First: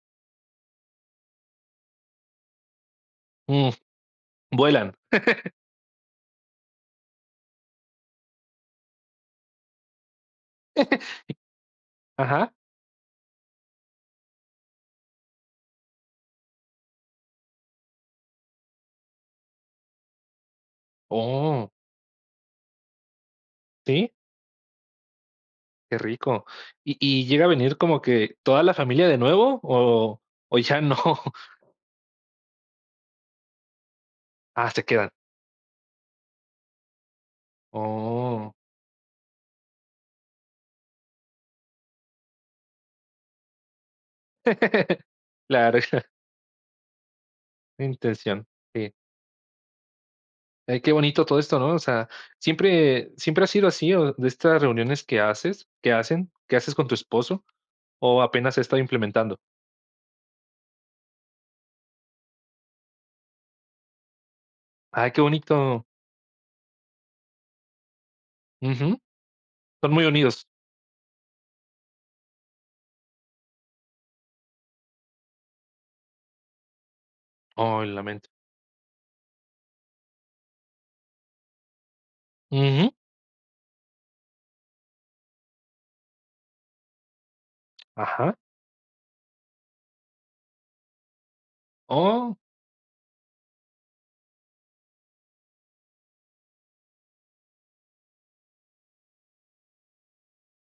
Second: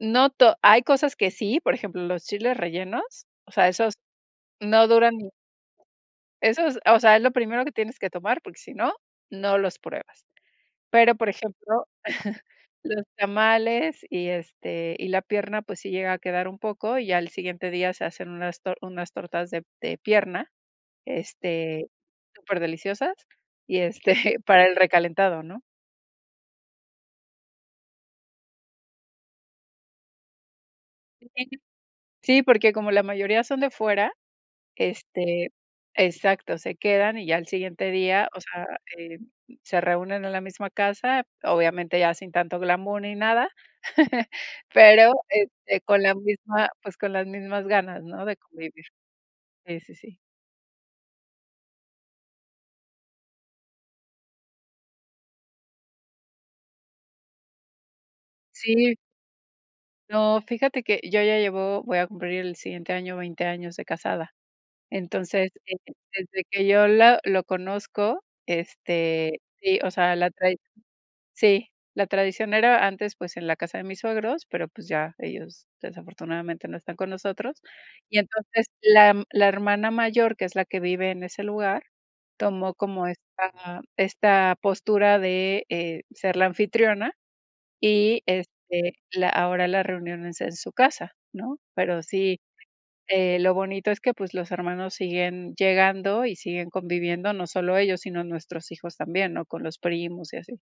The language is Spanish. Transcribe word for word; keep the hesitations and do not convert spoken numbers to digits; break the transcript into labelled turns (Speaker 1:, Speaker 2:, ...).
Speaker 1: No to hay cosas que sí, por ejemplo, los chiles rellenos, o sea,
Speaker 2: Mm.
Speaker 1: esos no
Speaker 2: Vuelan.
Speaker 1: duran ni esos, ah, o sea, es lo primero que tienes que tomar, porque sí no, no los pruebas. Pero, por ejemplo,
Speaker 2: Ajá.
Speaker 1: los tamales y, este, y la pierna, pues, sí llega a quedar un poco, y al siguiente día se hacen unas tor unas tortas de de pierna,
Speaker 2: Oh.
Speaker 1: este, superdeliciosas, y,
Speaker 2: ¿Sí?
Speaker 1: este, para el recalentado, ¿no?
Speaker 2: Qué rico. ¿Y y llega a venir como que toda la familia de nuevo o o ya no?
Speaker 1: Sí, porque como la mayoría son de fuera,
Speaker 2: Ah, se quedan.
Speaker 1: este exacto, se quedan y ya al siguiente día, o
Speaker 2: Oh.
Speaker 1: sea, em, se reúnen en la misma casa, obviamente ya sin tanto glamour ni nada. Pero,
Speaker 2: Claro.
Speaker 1: este, con la misma, pues, con las mismas
Speaker 2: La
Speaker 1: ganas, ¿no? De
Speaker 2: intención.
Speaker 1: convivir.
Speaker 2: Sí.
Speaker 1: Sí, sí, sí.
Speaker 2: Ay, qué bonito todo esto, ¿no? O sea, ¿siempre siempre ha sido así, o de estas reuniones que haces que hacen que haces con tu esposo o apenas se está
Speaker 1: Sí.
Speaker 2: implementando?
Speaker 1: No, fíjate que yo ya llevo voy a cumplir el siguiente año veinte años de casada.
Speaker 2: Ay, qué
Speaker 1: Entonces,
Speaker 2: bonito.
Speaker 1: desde que yo la lo conozco,
Speaker 2: Ujú.
Speaker 1: este, sí, o
Speaker 2: Son muy
Speaker 1: sea, la
Speaker 2: unidos.
Speaker 1: tradi Sí, la tradición era antes, pues, en la casa de mis suegros, pero, pues, ya, ellos desafortunadamente no están con nosotros.
Speaker 2: Oh, lo
Speaker 1: Y
Speaker 2: lamento.
Speaker 1: entonces la m la hermana mayor, que es la que vive en ese lugar, tomó
Speaker 2: Ujú.
Speaker 1: como esta esta postura de, eh, ser la anfitriona y,
Speaker 2: Ajá.
Speaker 1: este, la ahora la reunión es en su casa, ¿no? Pero
Speaker 2: Oh.
Speaker 1: sí, eh, lo bonito es que, pues, los hermanos siguen llegando y siguen conviviendo, no solo ellos, sino nuestros hijos también, ¿no? Con los primos y así.